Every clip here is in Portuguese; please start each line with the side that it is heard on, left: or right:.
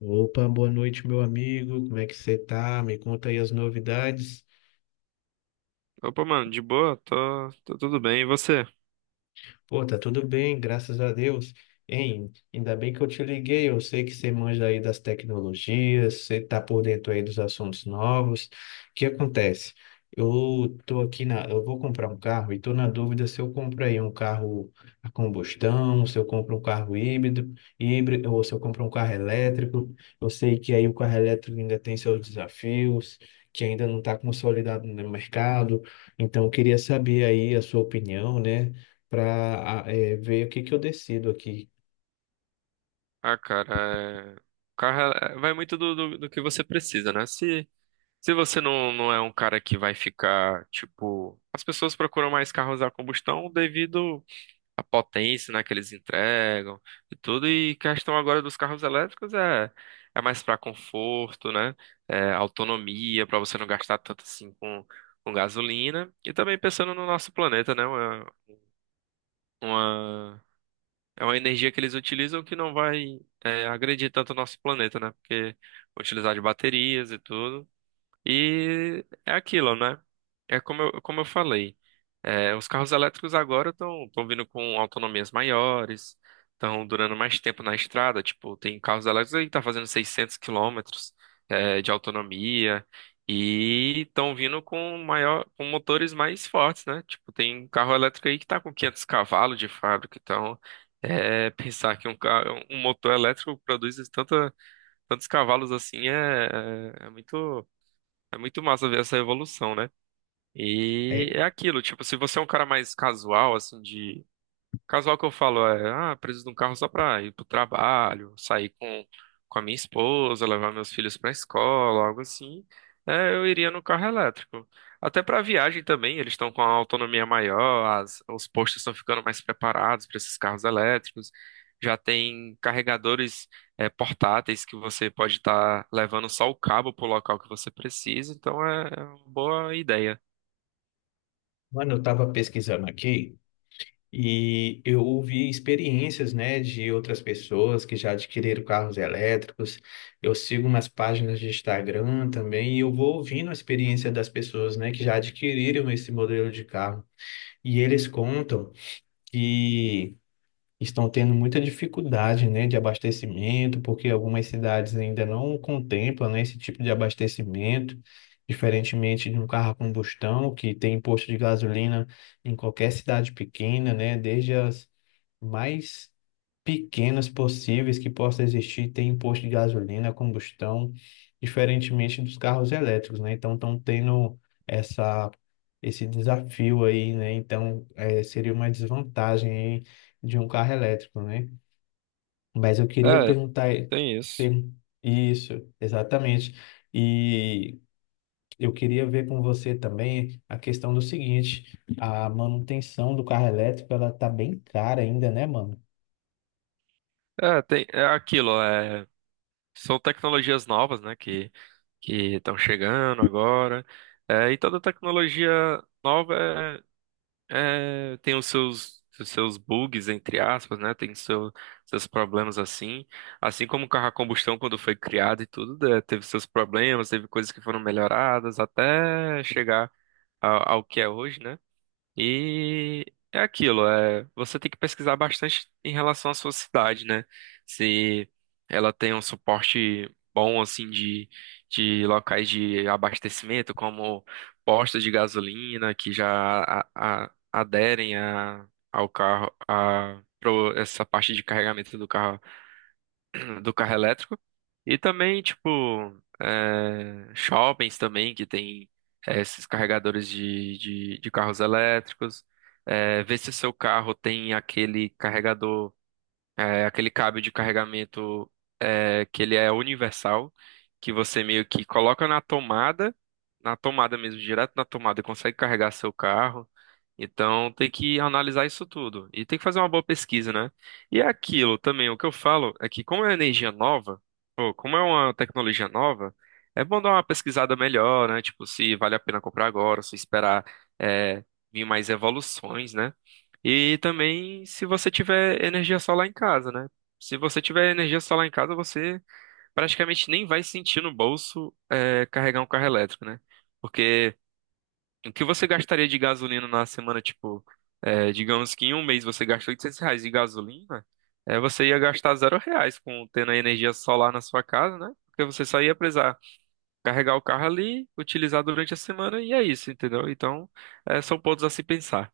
left: Opa, boa noite, meu amigo. Como é que você tá? Me conta aí as novidades.
right: Opa, mano, de boa? Tô tudo bem. E você?
left: Pô, tá tudo bem, graças a Deus. Hein, ainda bem que eu te liguei. Eu sei que você manja aí das tecnologias, você tá por dentro aí dos assuntos novos. O que acontece? Eu tô aqui na, eu vou comprar um carro e tô na dúvida se eu compro aí um carro a combustão, se eu compro um carro híbrido, ou se eu compro um carro elétrico. Eu sei que aí o carro elétrico ainda tem seus desafios, que ainda não está consolidado no mercado. Então, eu queria saber aí a sua opinião, né? Para ver o que que eu decido aqui.
right: Ah, cara, o carro vai muito do que você precisa, né? Se você não é um cara que vai ficar, tipo. As pessoas procuram mais carros a combustão devido à potência, né, que eles entregam e tudo. E questão agora dos carros elétricos é mais pra conforto, né? É autonomia, pra você não gastar tanto assim com gasolina. E também pensando no nosso planeta, né? Uma É uma energia que eles utilizam que não vai, agredir tanto o nosso planeta, né? Porque vão utilizar de baterias e tudo. E é aquilo, né? É como eu falei, os carros elétricos agora estão vindo com autonomias maiores, estão durando mais tempo na estrada. Tipo, tem carros elétricos aí que tá fazendo 600 quilômetros de autonomia e estão vindo com maior, com motores mais fortes, né? Tipo, tem carro elétrico aí que tá com 500 cavalos de fábrica. Então, pensar que um motor elétrico produz tantos cavalos assim é muito massa ver essa evolução, né? E
left: É,
right: é aquilo, tipo, se você é um cara mais casual, assim, de Casual que eu falo é, preciso de um carro só pra ir pro trabalho, sair com a minha esposa, levar meus filhos pra escola, algo assim. Eu iria no carro elétrico. Até pra viagem também, eles estão com a autonomia maior, os postos estão ficando mais preparados para esses carros elétricos. Já tem carregadores, portáteis que você pode estar levando só o cabo pro local que você precisa, então é uma boa ideia.
left: mano, eu estava pesquisando aqui e eu ouvi experiências, né, de outras pessoas que já adquiriram carros elétricos. Eu sigo umas páginas de Instagram também e eu vou ouvindo a experiência das pessoas, né, que já adquiriram esse modelo de carro. E eles contam que estão tendo muita dificuldade, né, de abastecimento, porque algumas cidades ainda não contemplam, né, esse tipo de abastecimento, diferentemente de um carro a combustão, que tem posto de gasolina em qualquer cidade pequena, né, desde as mais pequenas possíveis que possa existir tem imposto de gasolina, combustão, diferentemente dos carros elétricos, né? Então estão tendo essa esse desafio aí, né? Então seria uma desvantagem aí de um carro elétrico, né? Mas eu queria
right: É,
left: perguntar
right: tem isso.
left: per- isso, exatamente. E eu queria ver com você também a questão do seguinte: a manutenção do carro elétrico, ela tá bem cara ainda, né, mano?
right: É, tem, é aquilo. São tecnologias novas, né, que estão chegando agora. É, e toda tecnologia nova tem os seus bugs, entre aspas, né? Tem seus problemas assim. Assim como o carro a combustão, quando foi criado e tudo, né, teve seus problemas, teve coisas que foram melhoradas até chegar ao que é hoje, né? E é aquilo, você tem que pesquisar bastante em relação à sua cidade, né? Se ela tem um suporte bom, assim, de locais de abastecimento, como postos de gasolina, que já aderem ao carro, essa parte de carregamento do carro do carro elétrico. E também, tipo, shoppings também, que tem esses carregadores de carros elétricos. Ver se o seu carro tem aquele carregador. É aquele cabo de carregamento que ele é universal, que você meio que coloca na tomada mesmo, direto na tomada, e consegue carregar seu carro. Então tem que analisar isso tudo. E tem que fazer uma boa pesquisa, né? E é aquilo também, o que eu falo é que como é energia nova, ou como é uma tecnologia nova, é bom dar uma pesquisada melhor, né? Tipo, se vale a pena comprar agora, se esperar é, vir mais evoluções, né? E também se você tiver energia solar em casa, né? Se você tiver energia solar em casa, você praticamente nem vai sentir no bolso carregar um carro elétrico, né? Porque o que você gastaria de gasolina na semana, tipo, digamos que em um mês você gasta R$ 800 de gasolina, você ia gastar R$ 0 com tendo a energia solar na sua casa, né? Porque você só ia precisar carregar o carro ali, utilizar durante a semana e é isso, entendeu? Então, são pontos a se pensar.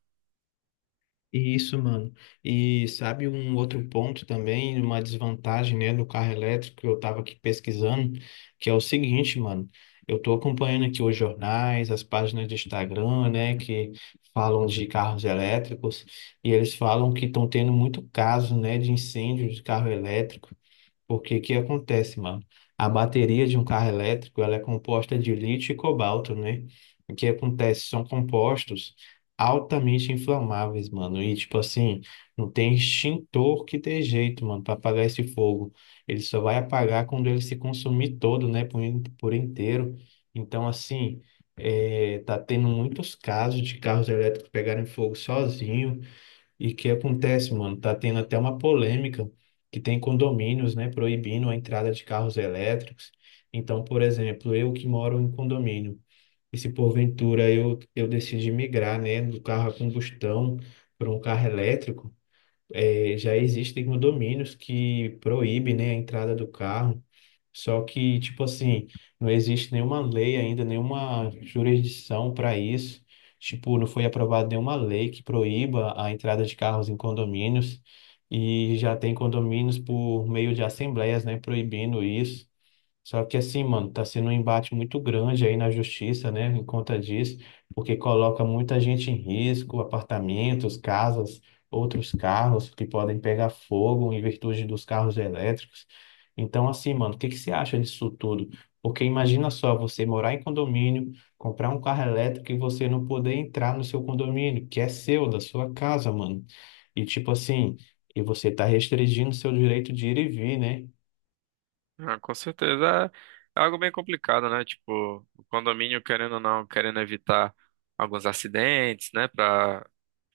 left: Isso, mano. E sabe um outro ponto também, uma desvantagem, né, do carro elétrico que eu tava aqui pesquisando, que é o seguinte, mano. Eu tô acompanhando aqui os jornais, as páginas de Instagram, né, que falam de carros elétricos, e eles falam que estão tendo muito caso, né, de incêndio de carro elétrico. Porque o que acontece, mano? A bateria de um carro elétrico, ela é composta de lítio e cobalto, né? O que acontece? São compostos altamente inflamáveis, mano. E tipo assim, não tem extintor que dê jeito, mano, para apagar esse fogo. Ele só vai apagar quando ele se consumir todo, né, por, por inteiro. Então, assim, é, tá tendo muitos casos de carros elétricos pegarem fogo sozinho e que acontece, mano? Tá tendo até uma polêmica que tem condomínios, né, proibindo a entrada de carros elétricos. Então, por exemplo, eu que moro em condomínio, e se porventura eu decidir migrar, né, do carro a combustão para um carro elétrico, eh, já existem condomínios que proíbem, né, a entrada do carro. Só que, tipo assim, não existe nenhuma lei ainda, nenhuma jurisdição para isso. Tipo, não foi aprovada nenhuma lei que proíba a entrada de carros em condomínios. E já tem condomínios por meio de assembleias, né, proibindo isso. Só que assim, mano, tá sendo um embate muito grande aí na justiça, né, em conta disso, porque coloca muita gente em risco, apartamentos, casas, outros carros que podem pegar fogo em virtude dos carros elétricos. Então, assim, mano, o que que você acha disso tudo? Porque imagina só você morar em condomínio, comprar um carro elétrico e você não poder entrar no seu condomínio, que é seu, da sua casa, mano. E tipo assim, e você tá restringindo seu direito de ir e vir, né?
right: Ah, com certeza. É algo bem complicado, né? Tipo, o condomínio, querendo ou não, querendo evitar alguns acidentes, né? Pra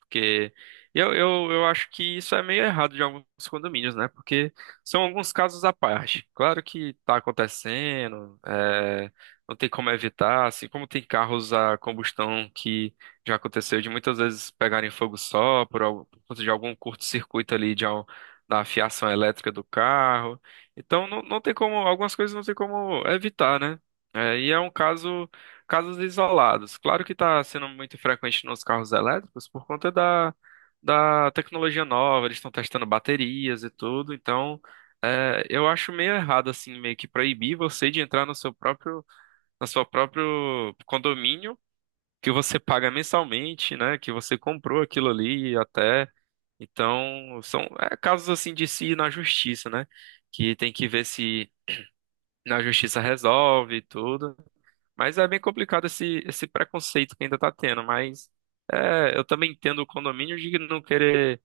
right: Porque eu acho que isso é meio errado de alguns condomínios, né? Porque são alguns casos à parte. Claro que tá acontecendo, não tem como evitar, assim como tem carros a combustão que já aconteceu de muitas vezes pegarem fogo só por conta de algum curto-circuito ali da fiação elétrica do carro. Então não tem como, algumas coisas não tem como evitar, né? É, e é um caso. Casos isolados. Claro que está sendo muito frequente nos carros elétricos por conta da tecnologia nova, eles estão testando baterias e tudo, então eu acho meio errado assim, meio que proibir você de entrar no seu próprio condomínio que você paga mensalmente, né? Que você comprou aquilo ali até. Então, são casos assim de se ir na justiça, né? Que tem que ver se na justiça resolve e tudo. Mas é bem complicado esse preconceito que ainda tá tendo, mas eu também entendo o condomínio de não querer,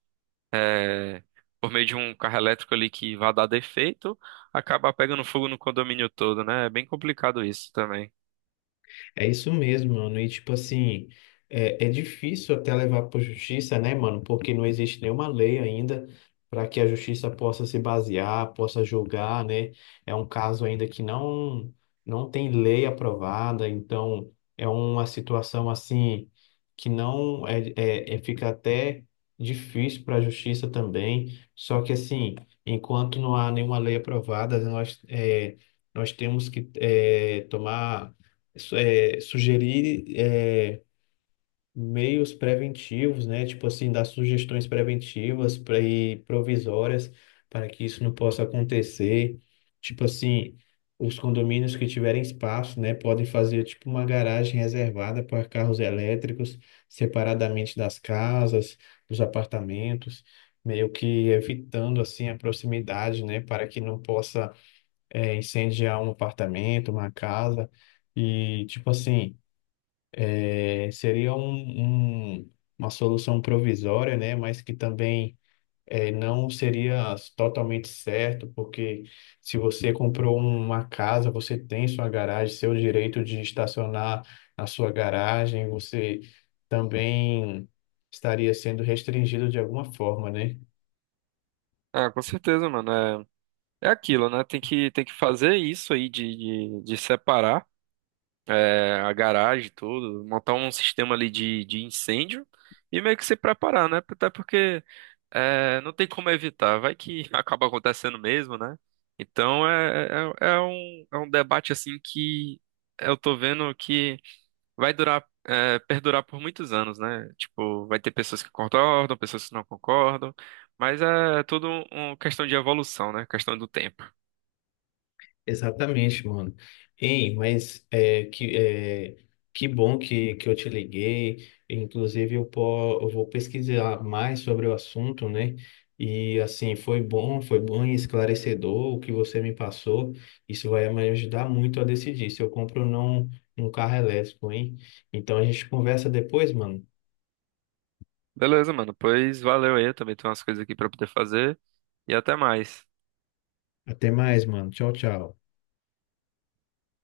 right: é, por meio de um carro elétrico ali que vá dar defeito, acabar pegando fogo no condomínio todo, né? É bem complicado isso também.
left: É isso mesmo, mano. E tipo assim, é, é difícil até levar para justiça, né, mano? Porque não existe nenhuma lei ainda para que a justiça possa se basear, possa julgar, né? É um caso ainda que não tem lei aprovada, então é uma situação assim que não é, é- fica até difícil para a justiça também. Só que assim, enquanto não há nenhuma lei aprovada, nós é, nós temos que é, tomar é, sugerir é, meios preventivos, né? Tipo assim, dar sugestões preventivas pra, e provisórias para que isso não possa acontecer. Tipo assim, os condomínios que tiverem espaço, né, podem fazer tipo uma garagem reservada para carros elétricos, separadamente das casas, dos apartamentos. Meio que evitando assim a proximidade, né, para que não possa é, incendiar um apartamento, uma casa e tipo assim é, seria um, uma solução provisória, né? Mas que também é, não seria totalmente certo, porque se você comprou uma casa, você tem sua garagem, seu direito de estacionar na sua garagem, você também estaria sendo restringido de alguma forma, né?
right: Ah, com certeza, mano. É aquilo, né? Tem que fazer isso aí de separar, a garagem, e tudo, montar um sistema ali de incêndio e meio que se preparar, né? Até porque. Não tem como evitar, vai que acaba acontecendo mesmo, né? Então é um debate assim que eu tô vendo que vai perdurar por muitos anos, né? Tipo, vai ter pessoas que concordam, pessoas que não concordam, mas é tudo uma questão de evolução, né? Questão do tempo.
left: Exatamente, mano. Ei, mas é, que bom que eu te liguei. Inclusive, eu, eu vou pesquisar mais sobre o assunto, né? E assim, foi bom e esclarecedor o que você me passou. Isso vai me ajudar muito a decidir se eu compro ou não um carro elétrico, hein? Então a gente conversa depois, mano.
right: Beleza, mano, pois valeu aí, eu também tenho umas coisas aqui pra poder fazer e até mais.
left: Até mais, mano. Tchau, tchau.